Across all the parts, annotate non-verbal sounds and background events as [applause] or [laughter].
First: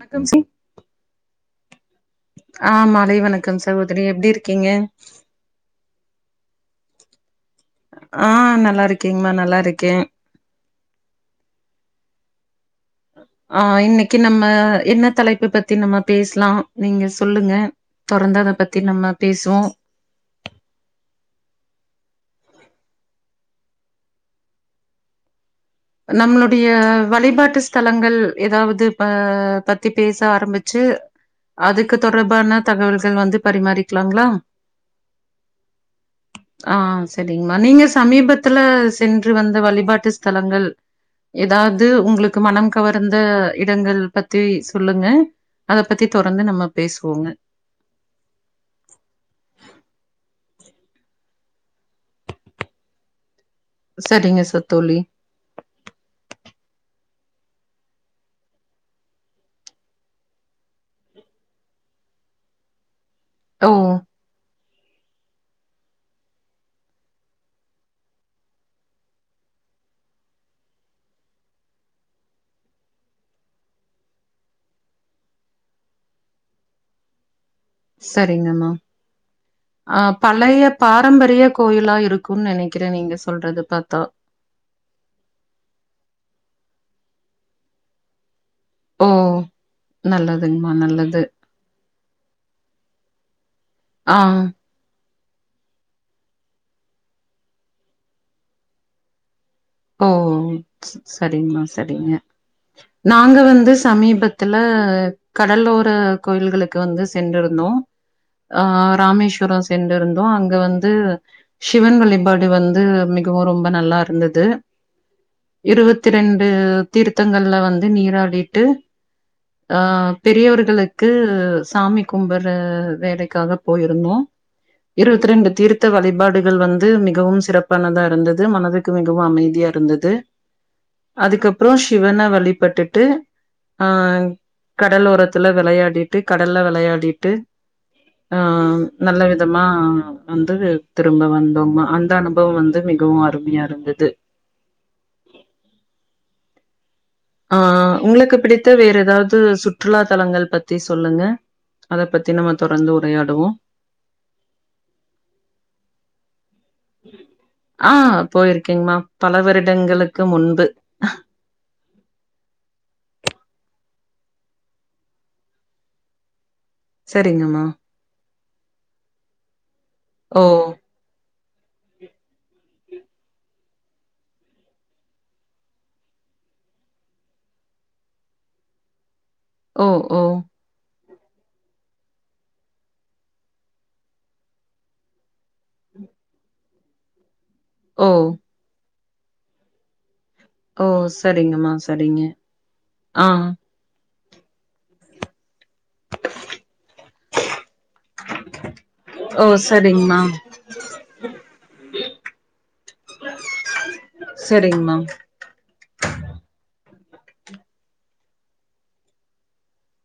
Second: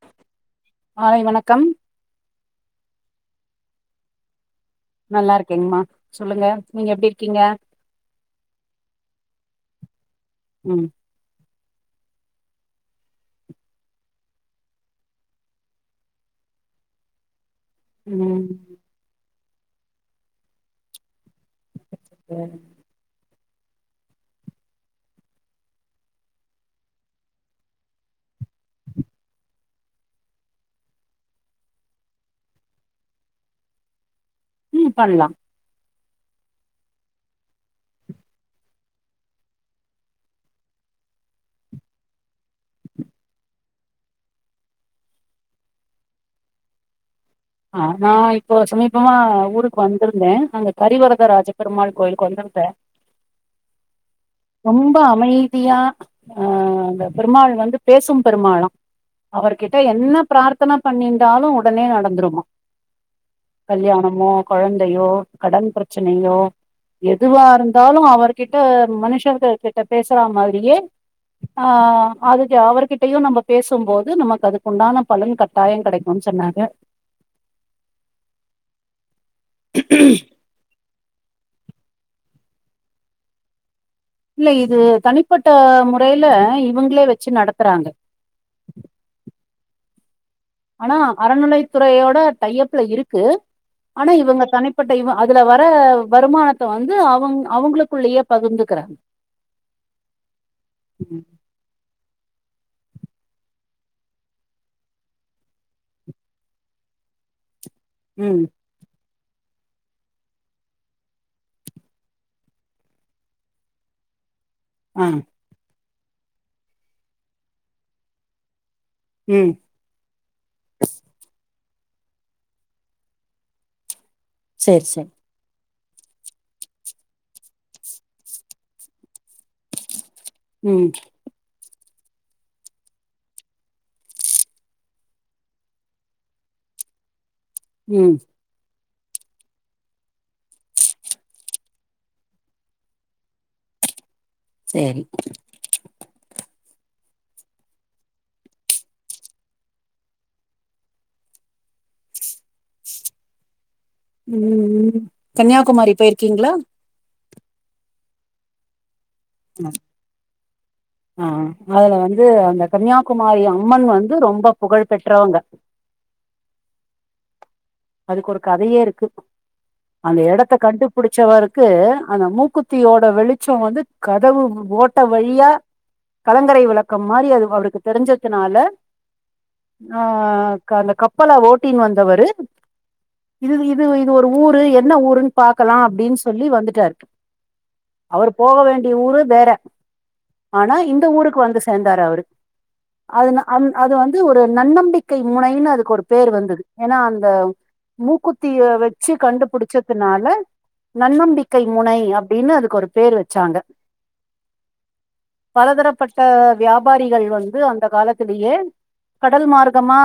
வணக்கம் சி மாலை வணக்கம் ஆ மாலை வணக்கம் சகோதரி எப்டி இருக்கீங்க நல்லா இருக்கேங்கமா சொல்லுங்க நீங்க எப்டி இருக்கீங்க ஆ நல்லா இருக்கேங்ம்மா நல்லாருக்கே ம் அ இன்னைக்கு நம்ம என்ன தலைப்ப பத்தி நம்ம பேஸ்லா நீங்க சொல்லுங்க தொடர்ந்து ம் அத பத்தி நம்ம பேசுவோ ஏ நம்மளுடைய வழிபாட்டு ஸ்தலங்கள் ஏதாவ்து ப பத்தி பேச ஆரம்பிச்சு அதுக்கு தொடர்பான தகவல்கள் வந்து பரிமாறிக்கலாங்ளா ம் பண்லா ஆ செரிங்மா நீங்க சமீபத்துல சென்று வந்த வழிபாட்டு ஸ்தலங்கள் ஏதாவ்து உங்குளுக்கு மனம் கவர்ந்த இடங்கள் பத்தி சொல்லுங்க அத பத்தி தொடர்ந்து நம்ம பேசுவோங்க ஆ நா இப்போ சமீபமா ஊருக்கு வந்திருந்தே அங்க கரிவரத ராஜபெருமாள் கோயிலுக்கு வந்திருந்தே சரிங்க ச தோழி ரொம்ப அமைதியா அ அந்த பெருமாள் வந்து பேசும் பெருமாளா அவர்கிட்ட என்ன பிரார்த்தன பண்ணின்டாலு உடனே நடந்துருமா ஓ கல்யாணமோ கொழந்தையோ கடன் பிரச்சனையோ எதுவாருந்தாலு அவர்கிட்ட மனுஷர்கள் கிட்ட பேசுறா மாரியே ஆ அதுக்கு அவர்கிட்டயையு நம்ப பேசும்போது நமக்கு அதுக்குண்டான பலன் கட் டாயங் கெடைக்கூன் சொன்னாங்க சரிங்கமா அ பழையப் பாரம்பரிய கோயிலா இருக்குன் நெனைக்கிறே நீங்க சொல்றது பார்த்தா இல்ல இது தனிப்பட்ட முறையில இவுங்களே வச்சு நடத்துறாங்க ம் நல்லதுங்மா ஆனா அறநிலையத் துறையோட டையப்ல இருக்கு ஆனா ஆ இவுங்க தனிப் பட்ட இவு அதுல வர வருமானத்த வந்து அவுங் அவுங்களுக்குள்ளயே பகிந்துக்கிறாங்க [inaudible] ஓ சரிங்மா சரிங்க நாங்க வந்து சமீபத்துல கடலோர கோயில்களுக்கு வந்து சென்றிருந்தோ ம் ஆ ராமேஸ்வரொ சென்றுரிந்தோ அங்க வந்து சிவன் வழிபாடு வந்து மிகவு ரொம்ப நல்லாருந்தது ஆ இருவத்தி ரெண்டு தீர்த்தங்கள்ல வந்து நீராடிட்டு ம் ஆ பெரியவர்களுக்கு சாமி கும்பற வேலைக்காக போயிருந்தோ சரி சரி இருவத்தி ரெண்டு தீர்த் த்த வழிபாடுகள் வந்து மிகவும் சிறப்பானதா இருந்தது மனதுக்கு மிகவு அமைதியா இருந்தது ம் அதுக்கப்புறோ சிவன வழிபட்டுட்டு ஆ கடலோரத்துல வெளையாடிட்டு கடல்ல வெளையாடிட்டு ம் ஆம் நல்ல விதமா வந்து திரும்ப வந்தோமா அந்த அனுபவொ வந்து மிகவு அருமையா இருந்தது சேரி ஆ உங்களுக்கு பிடித்த வேற எதாவ்து சுற்றுலா தலங்கள் பத்தி சொல்லுங்க அத பத்தி நம்ம தொடர்ந்து உரையாடுவோ ம் ம் கன்னியாகுமாரி போயிருக்கீங்ளா ஆ போயிருக்கேங்மா பல வருடங்களுக்கு முன்பு ஆ அதுல வந்து அந்த கன்னியாகுமாரி அம்மன் வந்து ரொம்ப புகழ் பெற்றவங்க செரிங்கம்மா அதுக்கு ஒரு கதயேருக்கு அந்த ஓ எடத்த கண்டுப் புடிச்சவருக்கு அந்த மூக்குதியோட வெளிச்சொ வந்து கதவு ஓட்ட வழியா கலங்கரை விளக்கம் மாரி அது அவருக்கு தெரிஞ்சதுனால ஓ ஆ ஓ க அந்த கப்பல ஓட்டினு வந்தவரு இது இது இது ஒரு ஊரு என்ன ஊருன்னு பாக்கலா அப்டின்னு சொல்லி வந்துட்டாரு ஓ அவர் போக வேண்டிய ஊரு வேற ஆனா ஓ இந்த ஊருக்கு வந்து சரிங்கம்மா சேந்தாரு சரிங்க அவரு ஆ அதுனா அந் அது வந்து ஒரு நன்னம்பிக்கை முனைன்னு அதுக்கு ஒரு பேர் வந்தது ஏன்னா அந்த மூக்குத்திய வச்சி ஓ சரிங்கம்மா கண்டுபிடுச்சதுனால நன்னம்பிக்கை முனை அப்டின்னு அதுக்கு ஒரு பேர் வச்சாங்க செரிங்கமா பலதரப்பட்ட வியாபாரிகள் வந்து அந்த காலத்லயே கடல் மார்கமா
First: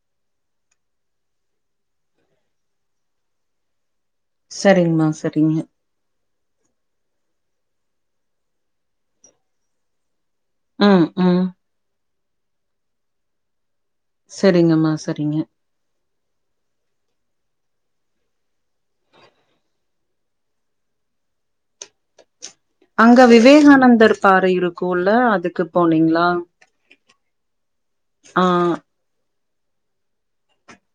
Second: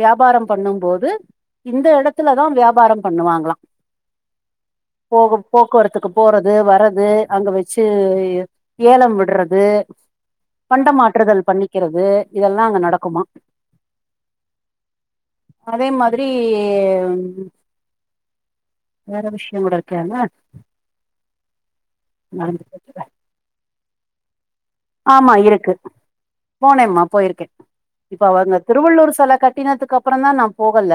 வியாபாரம் பண்ணும் போது இந்த எடத்துலதா வியாபாரம் பண்ணுவாங்களா சரிங்கம்மா போக சரிங்க போக்குவரத்துக்கு போறது வர்றது அங்க வச்சி ஏலம் விட்றது ம் ம் பண்டமாற்றுதல் பண்ணிகிறது இதெல்லா அங்க நடக்குமா செரிங்கம்மா சரிங்க அதே மாதிரி வேற விஷயோ கூட இருக்கே அங்க நடந்துகிறது அங்க விவேகானந்தர் பாறை இருக்குல்ல ஆமா அதுக்கு இருக்கு போனீங்களா போனேம்மா போயிருக்கே இப்ப ஆ அவங்க திருவள்ளூவர் செல கட்டினதுக்கு அப் றந்தா நா போகல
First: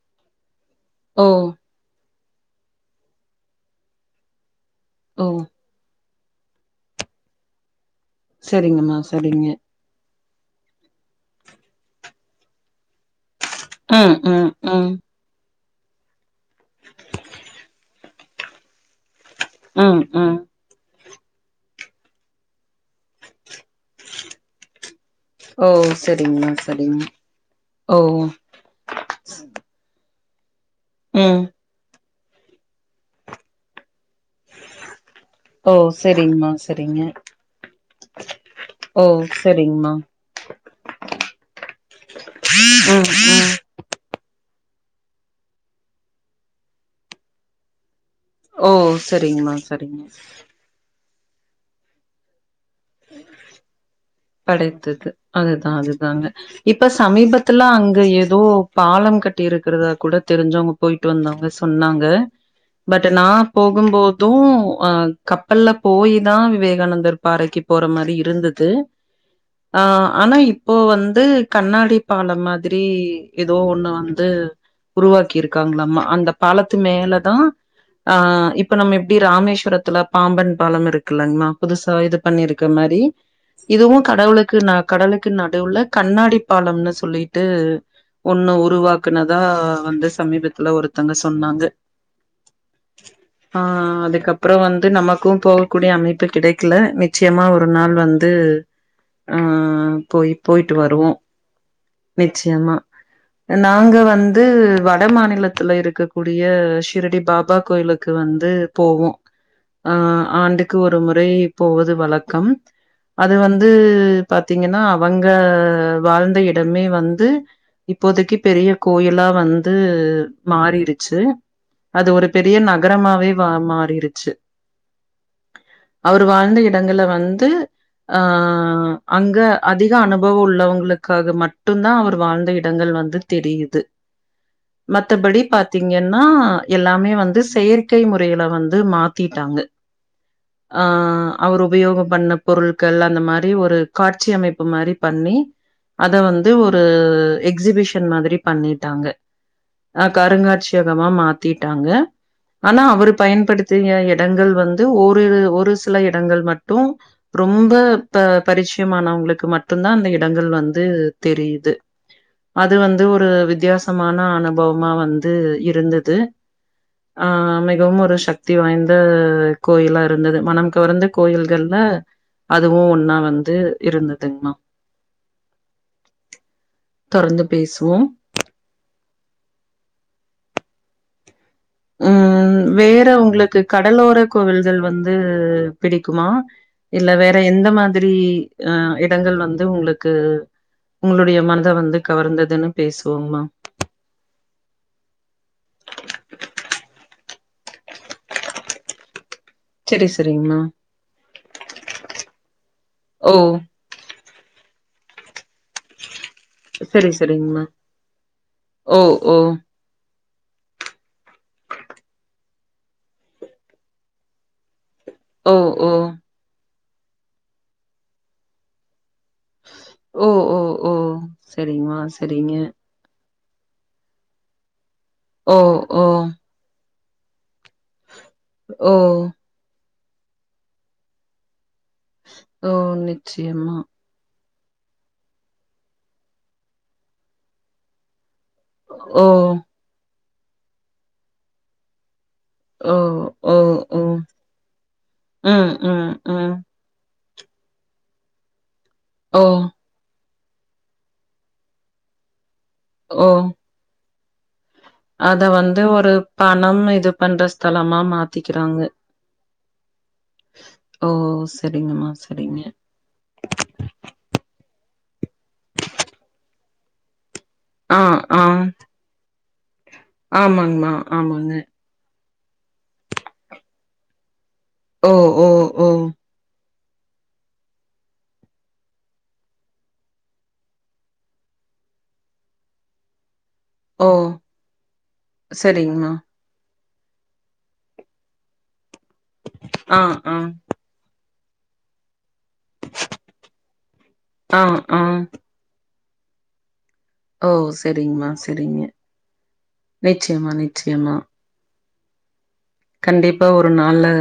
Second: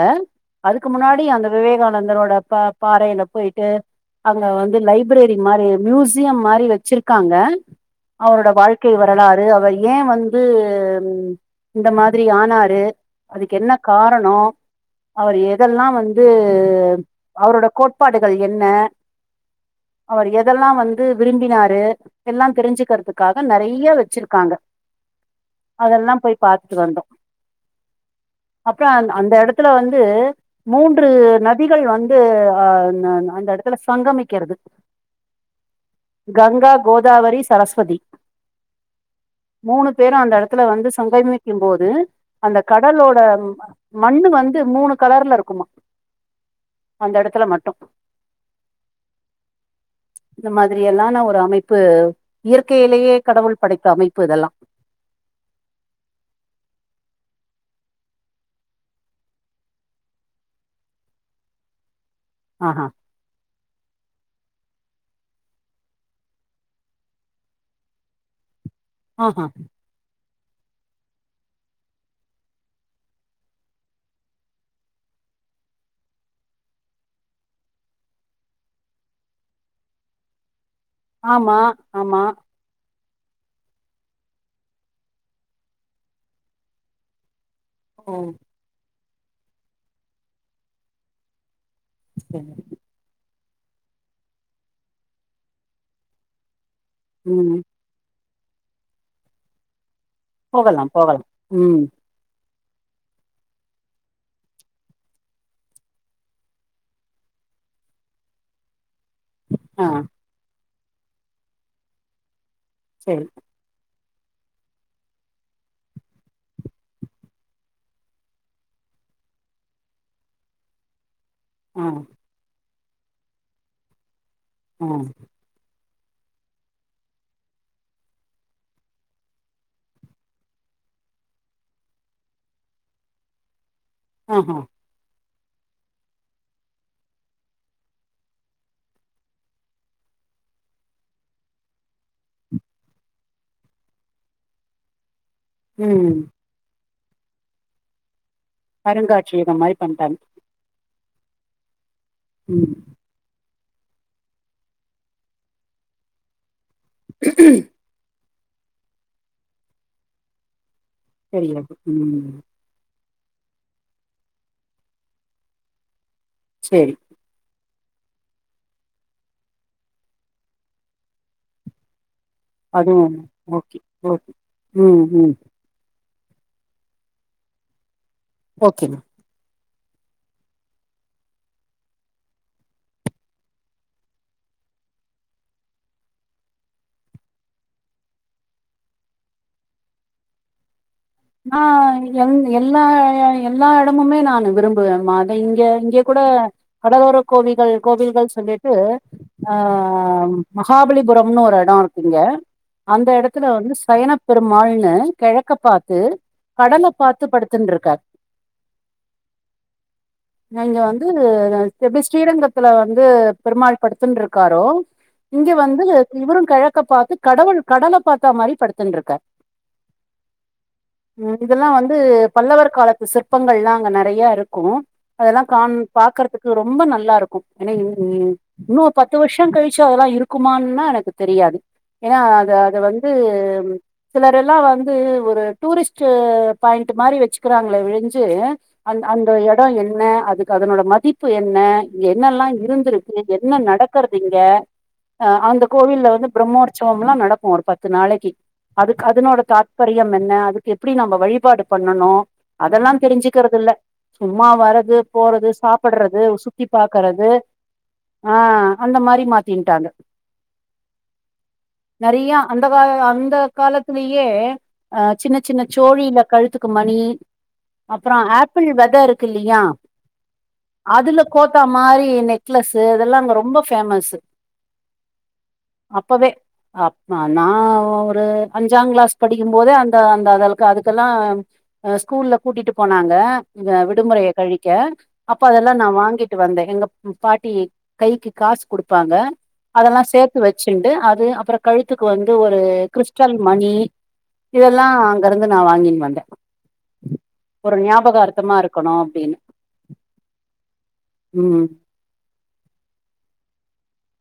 அதுக்கு முன்னாடி ஓ அந்த விவேகானந்தர் ஓட பா பாறேல போயிட்டு அங்க வந்து ஓ லைப்ரேரி மாரி மியூசியம் மாரி வச்சிருக்காங்க அவரோட வாழ் சரிங்கம்மா சரிங்க க ஏ வந்து இந்த மாதிரி ஆனாரு அதுக்கு என்ன ம் காரணோ ம் ம் அவரு எதெல்லா வந்து அவரோட கோட்பாடுகள் என்ன ம் அவர் ம் எதெல்லா வந்து விரும்பினாரு எல்லா தெரிஞ்சிகிறதுக்காக நெறை ய வச்சிருக்காங்க ஓ அதெல்லா போய் சரிங்கம்மா பாத்துட்டு வந்தோ சரிங்க ஓ அப்பறோ அந் அந்த இடத்துல வந்து மூன்று ம் ந திகள் வந்து அ ந அந்த எடத்துல சங்கமிக் கிறது ஓ சரிங்கம்மா கங்கா சரிங்க கோதாவரி சரஸ்வதி ஓ சரி மூணு பேரு அந்த எடத்துல வந்து சங்கமிக்கும் போது அந்த ம் கடலோட ம் மண்ணு வந்து மூணு கலர்ல இருக்குமா அந்த எடத்துல மட்டு ஓ சரிங்கமா சரிங்க மாதிரி எல்லான ஒரு அமைப்பு இயற்கையிலயே கடவுள் படைத்த அமைப்பு இதெல் கெடைத்தது அதுதா அதுதாங்க இப்ப சமீபத்துல அங்க ஏதோ பாலம் கட்டி இருகிறதா கூட தெரிஞ்சவங்க போயிட்டு வந்தவங்க சொன்னாங்க ஆஹா பட் நா போகும் போதும் ஆ கப்பல்ல போயி தா விவேகானந்தர் பாறைக்கு போற மாரி இருந்தது ஆ ஆ ஆ ஆனா இப்ப வந்து கண்ணாடி பாலம் மாதிரி ஏதோ ஒண்ணு வந்து உருவாக்கிருக்காங்களாமா அந்த பாலத்து மேலதா ஆ இப்ப நம்ம எப்டி ராமேஸ்வரத்துல பாம்பன் பாலம் இருக்குல்லங்கமா ஆமா புதுசா இது ஆமா பண்ணிருக் க்க மாரி இதுவு கடவுளுக்கு ந கடலுக்கு நடுவுலக் கண்ணாடி பாலம்னு சொல்லிட்டு ஓ ஒன்னு உருவாக்கனதா வந்து சமீபத்ல ஒருத்தங்க சொன்னாங்க சேரி ஆ அதுக்கப்பறோ வந்து நமக்கு போகக் கூடிய அமைப்பு கிடைக்ல மெக் ச்சயமா ம் ஒரு நாள் வந்து ஆ போய் போயிட்டு போகலாம் வருவோ போகலாம் ம் நிச்சயமா நாங்க வந்து வட மாநிலத்துல இருக்க கூடிய ஷிரடி பாபா கோயிலுக் க்கு வந்து போவோ ஆ ஆண்டுக்கு ஒரு முறை போவது வழக்கம் செரி அது வந்து பாத்தீங்கனா அவங்க வாழ்ந்த இடமே வந்து இப்போதைக்கு பெரிய கோயிலா வந்து மாறிருச்சு ஆ அது ஒரு பெரிய நகரமாவே வா மாறிருச்சு ம் அவரு வாழ்ந்த இடங்கள வந்து ஆ அங்க அதிக அனுபவ உள்ளவங்களுக்காக மட்டுந்தா அவர் வாழ்ந்த இடங்கள் வந்துத் தெரியுது ஆ ஆ மத்தபடி பாத்தீங்கன்னா எல்லாமே வந்து செயற்கை முறையில வந்து மாத்திட்டாங்க ஆ அவரு உபயோக பண்ண பொருள் கள் அந்த மாரி ஒரு காட்சி அமைப்பு மாரி பண்ணி அத ம் வந் து ஒரு எக்ஸிபிஷன் மாதிரி பண்ணிட்டாங்க அருங்காட்சியகம் மாதிரி அ பண்ணிட்டாங்க கருங்காட்சி யகமா மாத்திட்டாங்க ம் ஆனா அவருப் பயன்படுத் த்திய இடங்கள் வந்து ஒரிரு ஒரு சில இடங்கள் மட்டு ரொம்ப ப பரிச்சியமானவங்ளுக்கு மட்டுந்தா அந்த இடங்கள் வந்து தெரியாது தெரியிது ம் அது வந்து ஒரு வித்யாசமான அனுபவமா வந்து இருந்தது சேரி ஆ மிகவும் ஒரு சக்தி வாய்ந்த கோயிலா இருந்தது மனம் கவர்ந்த கோயில்கள்ல அதுவு ஒன்னா அதுவும் வந்து ஓகே ஓகே இருந்ததுங்மா ம் ம் தொறந்து பேசுவோ ஓகே ம ம் வேற உங்ளுக்கு கடலோரக் கோவில்கள் வந்து பிடிக்குமா இல்ல வேற எந்த மாதிரி அ இடங்கள் வந்து உங்ளுக்கு ஆ எங் எல்லா எ பேசுவோங்கம்மா. எல்லா எடமுமே நானு விரும் புவேமா அத இங்க இங்கியேக் கூட கடலோரக் கோவில்கள் கோவில்கள் சொல்லிட்டு அ சரி, சரிங்கம்மா. மகாபலிபுரம்னு ஒரு எடோ இருக்கு இங்க அந்த ஓ! எடத்துல வந்து சைனப் பெருமாள்னு கெழக்க பாத் து கடலப் சரி, பாத்து சரிங்கம்மா. படுத்துன்ருக்கார் ஓ! ஓ! அ இங்க வந்து எப்டி ஸ்ரீரங்கத்தல வந்து பெருமாள் படுத்துன்ருக்காரோ இங்க ஓ! வந்து ஓ! இவருங் கெழக்கப் பாத்துக் கடவுள் கடலப் பாத்தா மாரி படுத்துன்ருக்கார் ஓ ஓ ஓ! ம் இதெல்லா வந்து சரிங்கம்மா, சரிங்க. பல்லவர் காலத்து சிற் ப்பங்கள்லா அங்க நெறய இருக்கு அதெல்லா ஓ! காண் ஓ! பாக்கறதுக் ரொம்ப நல்லாருக்கு என இன் இன்னோ ஓ! பத்து வருஷ கழிச்சு அதெல்லா இருக் குமான்னா எனக்கு தெரியாது ஏன்னா அத ஓ! அது வந்து நிச்சயமா. சிலர் எல்லா வந்து ஒரு டூரிஸ்ட் பாயிண்ட் மாரி வச்சுக்கிறாங்களே ஒழிஞ்சு அந்த ஓ! அந்த இடம் என்ன அதுக்கு அதனோட மதிப்பு என்ன இங்க என்னல்லா இருக் ஓ! ந்திருக்கு ஓ! என்ன ஓ! நடக்கறது இங்க அந்த ம், கோவில்ல ம், வந்து ம். பிரம்மோர்த் சவம்ல்லாம் நடக்கு ஒரு பத்து நாளைக்கு அதுக்கு அதனோட ஓ! தாட்பரியம் என்ன எப்டி நம்ம வழிபாடு பண்ணனு அதெல்லா ஓ! தெரிஞ்சுக்கிறது இல்ல சும்மா வரது அத போறது வந்து ஒரு சாப்டறது சுத்தி பணம் இது பாக்கறது பண்ற ஸ்தலமா ஆ மாத்திக்கிறாங்க. அந்த மாரி மாத்தின்ட்டாங்க ஓ! சரிங்கம்மா, நெறய சரிங்க. அந்த கால அந்த காலத்திலயே அ சின்ன சின்ன சோழில கழுத்துக்கு மணி ஆ, அப்பற ஆ. ஆப்பிள் வெத இருக்குல்லயா ஆமாங்கம்மா, அதுல ஆமாங்க. கோத்தாம மாரி நெக்லஸ்ஸு இதெல்லா அங்க ரொம்ப பேமஸ்ஸு ஓ! ஓ! ஓ! அப்பவே அப்ப நா ஒரு அஞ்சாங் கிளாஸ் படிக்கு போது அந்த அதுகள்க்கு அதுக்கெல்லா ஸ்கூல்ல கூட்டிட்டு போனாங்க இங்க ஓ! விடுமுறையை கழிக்க அப்ப அதெல்லா நா சரிங்கம்மா. வாங்கிட் ட்டு வந்த எங்க பாட்டி கைக்கு காசு குடுப்பாங்க அதெல்லா ஆ, ஆ. சேத்து வச்சு டிண்டு அது அப்பற கழுத்துக்கு வந்து ஒரு கிறிஸ்டல் மணி ஆ, இதெல்லா ஆ. நான் வாங்கின் வந்த ஓ சரிங்மா சரிங்க நிச்சயமா நிச்சயமா ம் கண்டிப்பா ஒரு நாளு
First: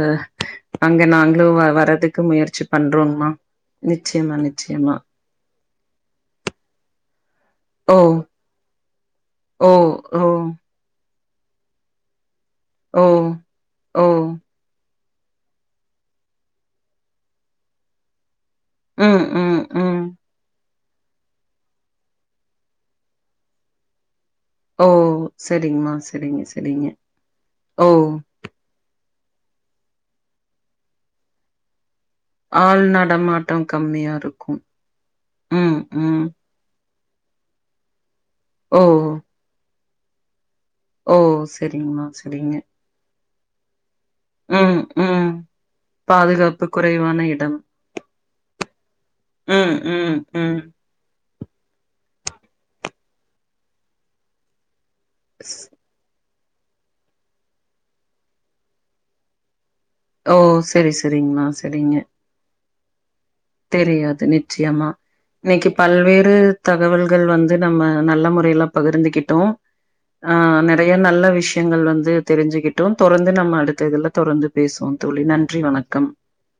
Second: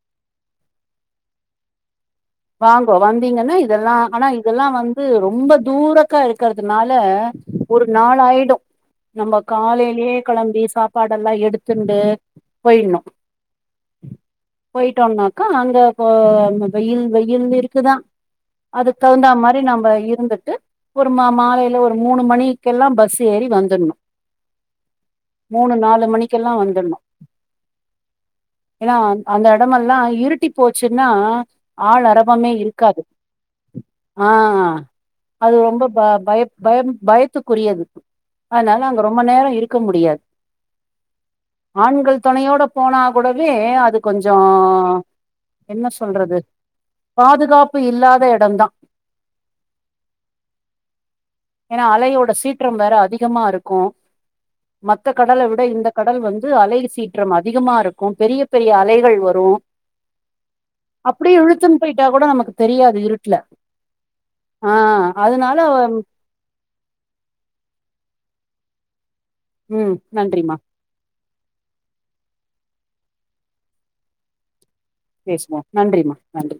அங்க நாங்களு வரதுக்கு முயற்சி வாங்கோ பண்றோங்கம்மா. வந்தீங்கன்னா இதெல்லா ஆனா நிச்சயமா, இதெல்லா நிச்சயமா. வந்து ரொம்ப தூரக்கா இருக்கிறதுனால ஒரு ஓ! நாள் ஆய்டு நம்ம ஓ! காலைலயே ஓ! கிளம்பி சாப்பாட எல்லா எடுத்துண்டு போய்ட்ண்ணு ஓ! ஓ! போயிட்டோம்னாக்கா அங்க வெயில் வெயில்னு இருக்குதா அதுக்கு ம், தகுந்தா மாரி ம், நம்ம ம். இருந்துட்டு ஒரு மா மாலைல ஒரு மூணு மணிக்கெல்லா பஸ் ஏறி வந்துர்ணு ஓ சரிங்மா சரிங்க மணிக்கெல்லா சரிங்க வந்துட்ணு ஓ ஏன்னா அந்த இடமெல்லா இருட்டி போச்சுன்னா ஆள் அர மே ஆள் இருக்காது நடமாட்டம் கம்மியா ஆ இருக்கும். அது ம், ரொம்ப ப ம். பய பயம் பயத்துக்குரியது அதனால ஓ! அங்க ரொம்ப நேர இருக்க முடியாது ஓ! சரிங்கம்மா, ஆண்கள் சரிங்க. துணையோட போனா கூடவே அதுக்கு கொஞ்சோ என்ன சொல்றது து குறைவா பாதுகாப்பு இல்லாத எடந்தா ம், ம், ம். ஏன்னா அலையோட சீற்றம் வேற அதிகமா இருக்கு மத்த கடல விட ஸ் இந்த கடல் வந்து அலை சீற்றம் அதிகமாருக்கு பெரிய பெரிய அலைகள் வரு ஓ சரி சரிங்மா சரிங்க போயிட்டா கூட நமக்கு தெரியாது இருட்ல தெரியாது நிச்சயமா இன்னைக்கு பல்வேறு தகவல்கள் வந்து நம்ம நல்ல முறைல பகிர்ந்துகிட்டோ ம் நன்றிமா நெறய நல்ல விஷயங்கள் வந்து தெரிஞ்சுக்கிட்டோ தொடர்ந்து நம்ம அடுத்த இதுல தொடர்ந்து பேசுவோ தோழி நன்றி பேசுவோம் வணக்கம் நன்றிம்மா நன்றி